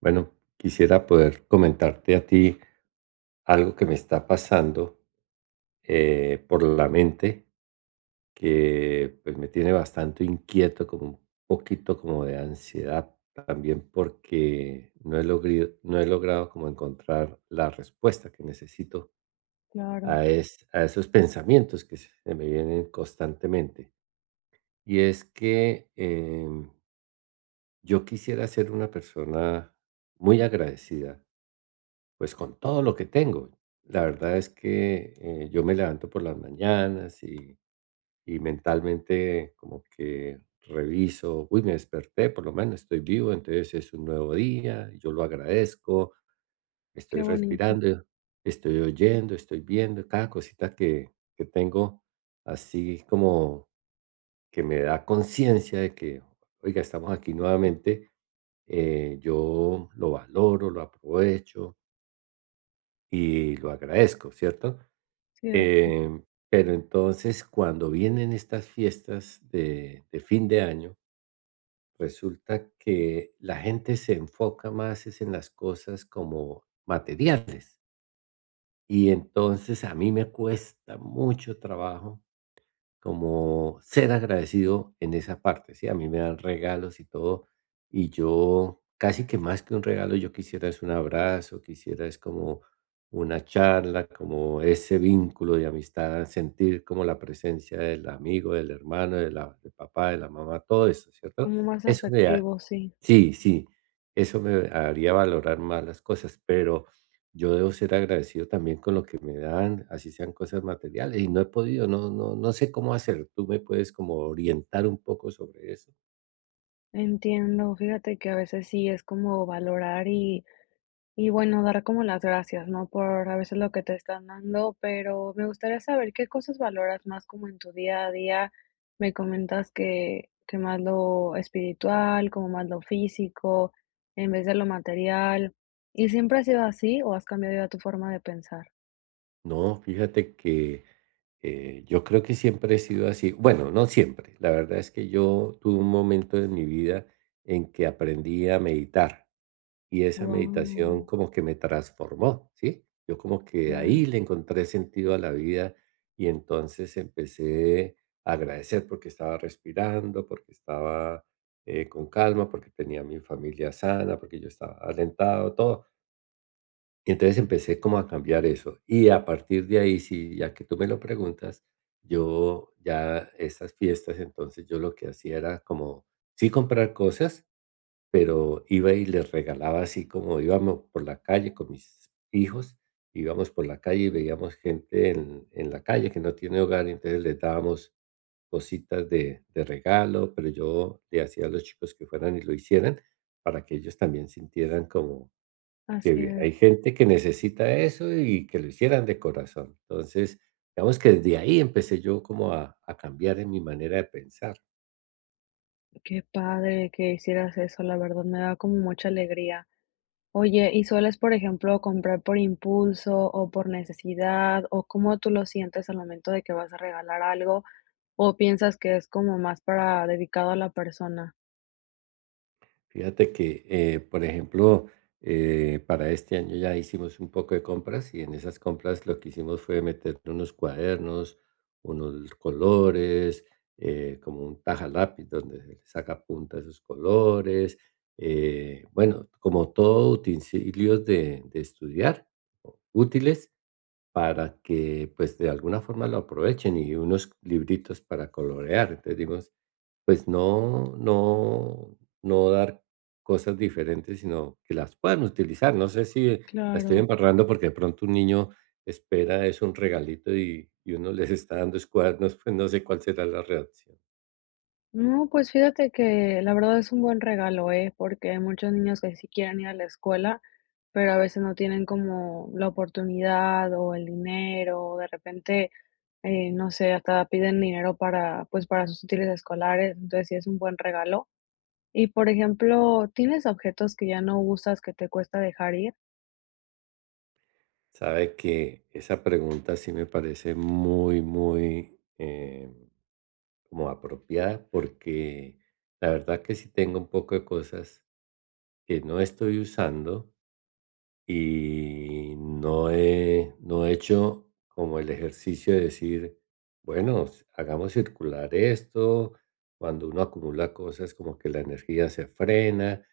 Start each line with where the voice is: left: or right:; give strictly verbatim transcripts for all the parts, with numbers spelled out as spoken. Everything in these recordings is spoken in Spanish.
right: Bueno, quisiera poder comentarte a ti algo que me está pasando eh, por la mente, que pues me tiene bastante inquieto, como un poquito como de ansiedad también, porque no he logrado, no he logrado como encontrar la respuesta que necesito
left: Claro,
right: a, es- a esos pensamientos que se me vienen constantemente. Y es que em, yo quisiera ser una persona muy agradecida pues con todo lo que tengo. La verdad es que, eh, yo me levanto por las mañanas y y mentalmente como que reviso: "Uy, me desperté, por lo menos estoy vivo, entonces es un nuevo día, yo lo agradezco, estoy
left: qué bonito.
right: respirando, estoy oyendo, estoy viendo", cada cosita que que tengo, así como que me da conciencia de que: "Oiga, estamos aquí nuevamente", eh, yo lo valoro, lo aprovecho y lo agradezco, ¿cierto?
left: Sí, eh,
right: Em, pero entonces cuando vienen estas fiestas de, de fin de año, resulta que la gente se enfoca más es en las cosas como materiales. Y entonces a mí me cuesta mucho trabajo como ser agradecido en esa parte, ¿sí? A mí me dan regalos y todo, y yo casi que más que un regalo, yo quisiera es un abrazo, quisiera es como una charla, como ese vínculo de amistad, sentir como la presencia del amigo, del hermano, de la, del papá, de la mamá, todo eso, ¿cierto?
left: como más
right: Eso me,
left: afectivo, sí.
right: sí, sí, eso me haría valorar más las cosas, pero yo debo ser agradecido también con lo que me dan, así sean cosas materiales, y no he podido, no, no, no sé cómo hacer. ¿Tú me puedes como orientar un poco sobre eso?
left: Entiendo. Fíjate que a veces sí es como valorar y, y bueno, dar como las gracias, ¿no? Por a veces lo que te están dando, pero me gustaría saber qué cosas valoras más como en tu día a día. Me comentas que, que más lo espiritual, como más lo físico, en vez de lo material. ¿Y siempre ha sido así o has cambiado ya tu forma de pensar?
right: No, fíjate que eh, yo creo que siempre he sido así. Bueno, no siempre. La verdad es que yo tuve un momento en mi vida en que aprendí a meditar. Y esa meditación
left: Wow,
right: como que me transformó, ¿sí? Yo como que
left: claro,
right: ahí le encontré sentido a la vida y entonces empecé a agradecer porque estaba respirando, porque estaba eh, con calma, porque tenía mi familia sana, porque yo estaba alentado, todo. Y entonces empecé como a cambiar eso. Y a partir de ahí, sí, ya que tú me lo preguntas, yo ya esas fiestas, entonces yo lo que hacía era como, sí comprar cosas, pero iba y les regalaba así como íbamos por la calle con mis hijos, íbamos por la calle y veíamos gente en, en la calle que no tiene hogar, y entonces les dábamos cositas de, de regalo, pero yo le hacía a los chicos que fueran y lo hicieran para que ellos también sintieran como
left: así
right: que
left: es.
right: hay gente que necesita eso y que lo hicieran de corazón. Entonces, digamos que desde ahí empecé yo como a, a cambiar en mi manera de pensar.
left: Qué padre que hicieras eso, la verdad me da como mucha alegría. Oye, ¿y sueles, por ejemplo, comprar por impulso o por necesidad? ¿O cómo tú lo sientes al momento de que vas a regalar algo? ¿O piensas que es como más para dedicado a la persona?
right: Fíjate que, eh, por ejemplo, eh, para este año ya hicimos un poco de compras y en esas compras lo que hicimos fue meter unos cuadernos, unos colores, eh, como un taja lápiz donde se le saca punta a esos colores, eh, bueno, como todo utensilios de, de estudiar o útiles para que pues de alguna forma lo aprovechen y unos libritos para colorear. Entonces digo, pues no no no dar cosas diferentes, sino que las puedan utilizar. No sé si la estoy
left: Claro.
right: embarrando, porque de pronto un niño espera es un regalito y y uno les está dando es cuadernos, pues no sé cuál será la reacción.
left: No, pues fíjate que la verdad es un buen regalo, ¿eh? Porque hay muchos niños que sí quieren ir a la escuela, pero a veces no tienen como la oportunidad o el dinero, o de repente Eh, no sé, hasta piden dinero para, pues, para sus útiles escolares, entonces sí es un buen regalo. Y, por ejemplo, ¿tienes objetos que ya no usas que te cuesta dejar ir?
right: Sabe que esa pregunta sí me parece muy, muy, eh, como apropiada, porque la verdad que sí tengo un poco de cosas que no estoy usando, y no he, no he hecho como el ejercicio de decir, bueno, s- hagamos circular esto. Cuando uno acumula cosas, como que la energía se frena.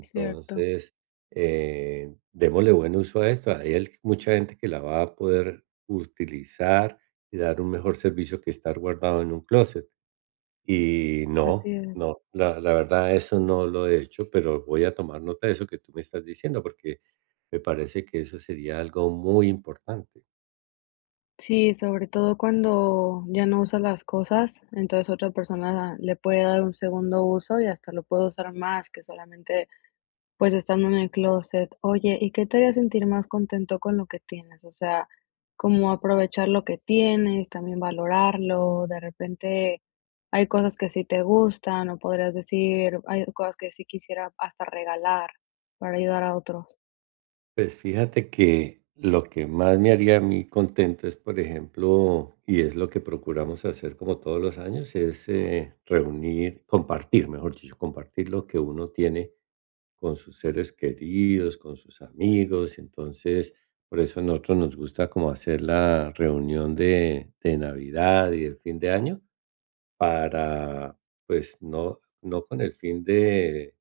left: Cierto,
right: eh, démosle buen uso a esto. Hay al- mucha gente que la va a poder utilizar y dar un mejor servicio que estar guardado en un closet. Y
left: así
right: no,
left: es.
right: no, la la verdad eso no lo he hecho, pero voy a tomar nota de eso que tú me estás diciendo, porque me parece que eso sería algo muy importante.
left: Sí, sobre todo cuando ya no usas las cosas, entonces otra persona le puede dar un segundo uso y hasta lo puede usar más que solamente. Pues, estando en el closet. Oye, ¿y qué te haría sentir más contento con lo que tienes? O sea, como aprovechar lo que tienes, también valorarlo, de repente hay cosas que sí te gustan, o podrías decir, hay cosas que sí quisiera hasta regalar para ayudar a otros.
right: Pues fíjate que lo que más me haría a mí contento es, por ejemplo, y es lo que procuramos hacer como todos los años, es, eh, reunir compartir, mejor dicho, compartir lo que uno tiene con sus seres queridos, con sus amigos. Entonces, por eso a nosotros nos gusta como hacer la reunión de, de Navidad y el fin de año para, pues, no, no con el fin de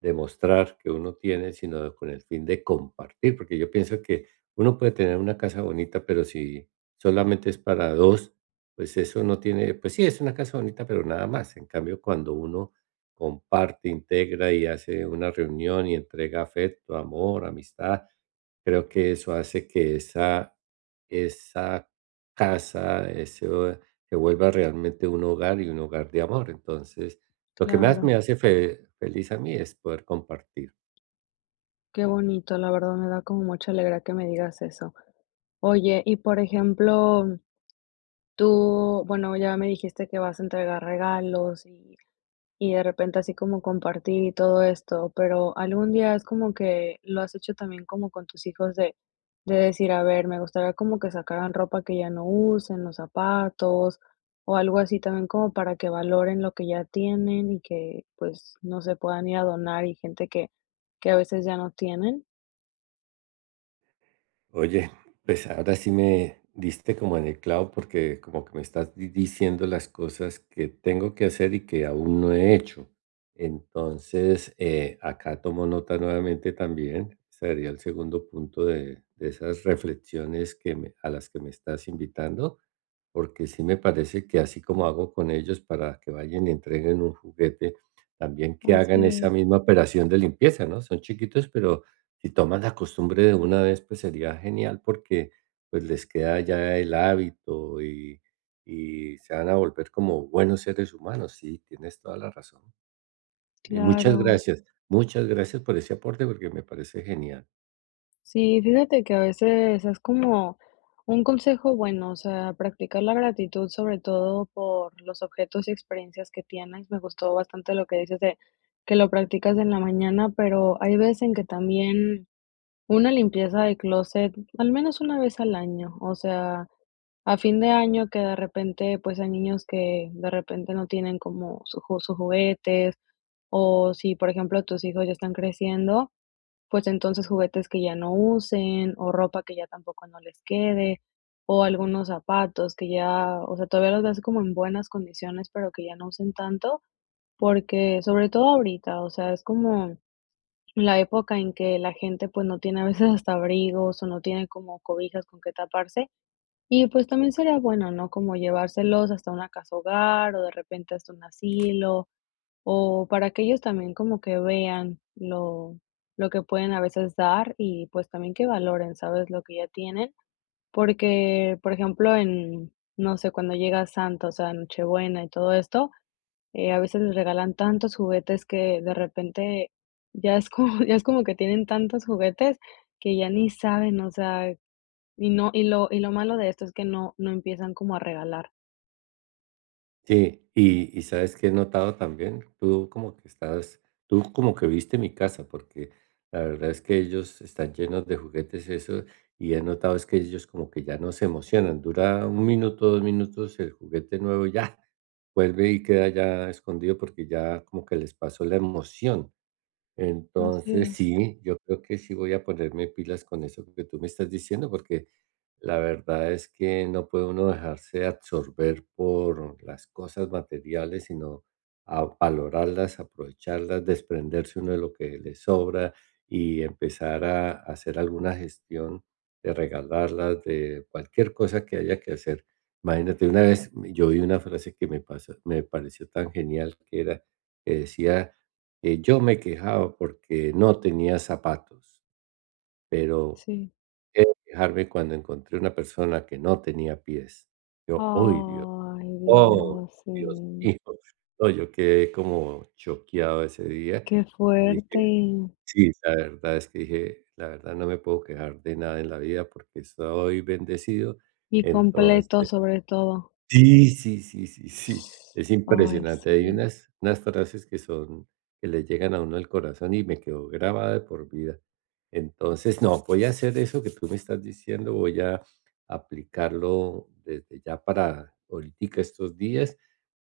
right: demostrar que uno tiene, sino con el fin de compartir, porque yo pienso que uno puede tener una casa bonita, pero si solamente es para dos pues eso no tiene, pues sí, es una casa bonita, pero nada más. En cambio, cuando uno comparte, integra y hace una reunión y entrega afecto, amor, amistad, creo que eso hace que esa esa casa, ese se vuelva realmente un hogar y un hogar de amor. Entonces lo que más me
left: Claro,
right: hace fe feliz a mí es poder compartir.
left: qué bonito, la verdad me da como mucha alegría que me digas eso. Oye, y por ejemplo, tú, bueno, ya me dijiste que vas a entregar regalos y y de repente así como compartir todo esto, pero algún día es como que lo has hecho también como con tus hijos de, de decir, a ver, me gustaría como que sacaran ropa que ya no usen, los zapatos o algo así también como para que valoren lo que ya tienen y que pues no se puedan ir a donar y gente que, que a veces ya no tienen.
right: Oye, pues ahora sí me diste como en el clavo porque como que me estás di- diciendo las cosas que tengo que hacer y que aún no he hecho. Entonces, eh, acá tomo nota nuevamente también. Sería el segundo punto de, de esas reflexiones que me- a las que me estás invitando, porque sí me parece que así como hago con ellos para que vayan y entreguen un juguete, también que hagan
left: Así
right: esa
left: es,
right: misma operación de limpieza, ¿no? Son chiquitos, pero si tomas la costumbre de una vez, pues sería genial porque pues les queda ya el hábito y, y se van a volver como buenos seres humanos. Sí, tienes toda la razón. Y muchas
left: claro.
right: gracias, muchas gracias por ese aporte porque me parece genial.
left: Sí, fíjate que a veces es como un consejo bueno, o sea, practicar la gratitud sobre todo por los objetos y experiencias que tienes. Me gustó bastante lo que dices de que lo practicas en la mañana, pero hay veces en que también una limpieza de closet, al menos una vez al año, o sea, a fin de año que de repente, pues hay niños que de repente no tienen como su ju- sus juguetes o si, por ejemplo, tus hijos ya están creciendo, pues entonces juguetes que ya no usen, o ropa que ya tampoco no les quede, o algunos zapatos que ya, o sea, todavía los ves como en buenas condiciones, pero que ya no usen tanto, porque sobre todo ahorita, o sea, es como la época en que la gente pues no tiene a veces hasta abrigos o no tiene como cobijas con que taparse y pues también sería bueno, ¿no? Como llevárselos hasta una casa hogar o de repente hasta un asilo o para que ellos también como que vean lo lo que pueden a veces dar y, pues, también que valoren, ¿sabes?, lo que ya tienen, porque, por ejemplo, en, no sé, cuando llega Santa, o sea, Nochebuena y todo esto, eh, a veces les regalan tantos juguetes que de repente ya es como ya es como que tienen tantos juguetes que ya ni saben, o sea, y no y lo y lo malo de esto es que no no empiezan como a regalar.
right: Sí, y y ¿sabes que he notado también? Tú como que estás, tú como que viste mi casa, porque la verdad es que ellos están llenos de juguetes, eso, y he notado es que ellos como que ya no se emocionan, dura un minuto, dos minutos el juguete nuevo, y ya, vuelve y queda ya escondido porque ya como que les pasó la emoción.
left: Así
right: Entonces,
left: es,
right: sí, yo creo que sí voy a ponerme pilas con eso que tú me estás diciendo, porque la verdad es que no puede uno dejarse absorber por las cosas materiales, sino a valorarlas, aprovecharlas, desprenderse uno de lo que le sobra y empezar a hacer alguna gestión de regalarlas, de cualquier cosa que haya que hacer. Imagínate, una vez yo vi una frase que me pasó, me pareció tan genial que era, que decía eh, yo me quejaba porque no tenía zapatos, pero
left: sí.
right: dejé de quejarme cuando encontré una persona que no tenía pies. Yo, ¡uy, Dios!
left: Ay,
right: ¡Oh,
left: Dios,
right: Dios
left: sí.
right: mío! No, yo quedé como choqueado ese día
left: Qué
right: y
left: fuerte
right: dije,
left: y
right: sí, la verdad es que dije, la verdad no me puedo quejar de nada en la vida porque soy bendecido,
left: y completo,
right: entonces
left: sobre todo.
right: sí, sí, sí, sí, sí, es
left: Ay,
right: impresionante.
left: sí.
right: Hay unas unas frases que son que le llegan a uno al corazón y me quedó grabada de por vida. Entonces, no, voy a hacer eso que tú me estás diciendo, voy a aplicarlo desde ya para ahoritica estos días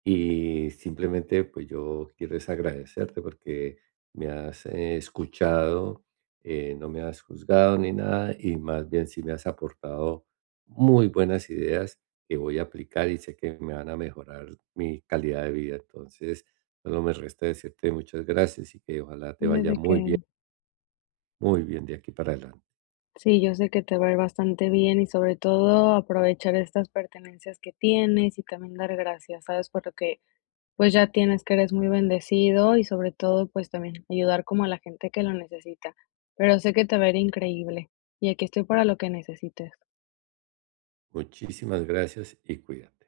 right: y simplemente, pues yo quiero es agradecerte porque me has eh, escuchado, eh, no me has juzgado ni nada, y más bien sí me has aportado muy buenas ideas que voy a aplicar y sé que me van a mejorar mi calidad de vida. Entonces, solo me resta decirte muchas gracias y que ojalá te
left: No es
right: vaya
left: de
right: muy bien,
left: que
right: muy bien de aquí para adelante.
left: sí, yo sé que te va a ir bastante bien y sobre todo aprovechar estas pertenencias que tienes y también dar gracias, ¿sabes? Por lo que, pues, ya tienes, que eres muy bendecido y sobre todo, pues, también ayudar como a la gente que lo necesita. Pero sé que te va a ir increíble y aquí estoy para lo que necesites.
right: Muchísimas gracias y cuídate.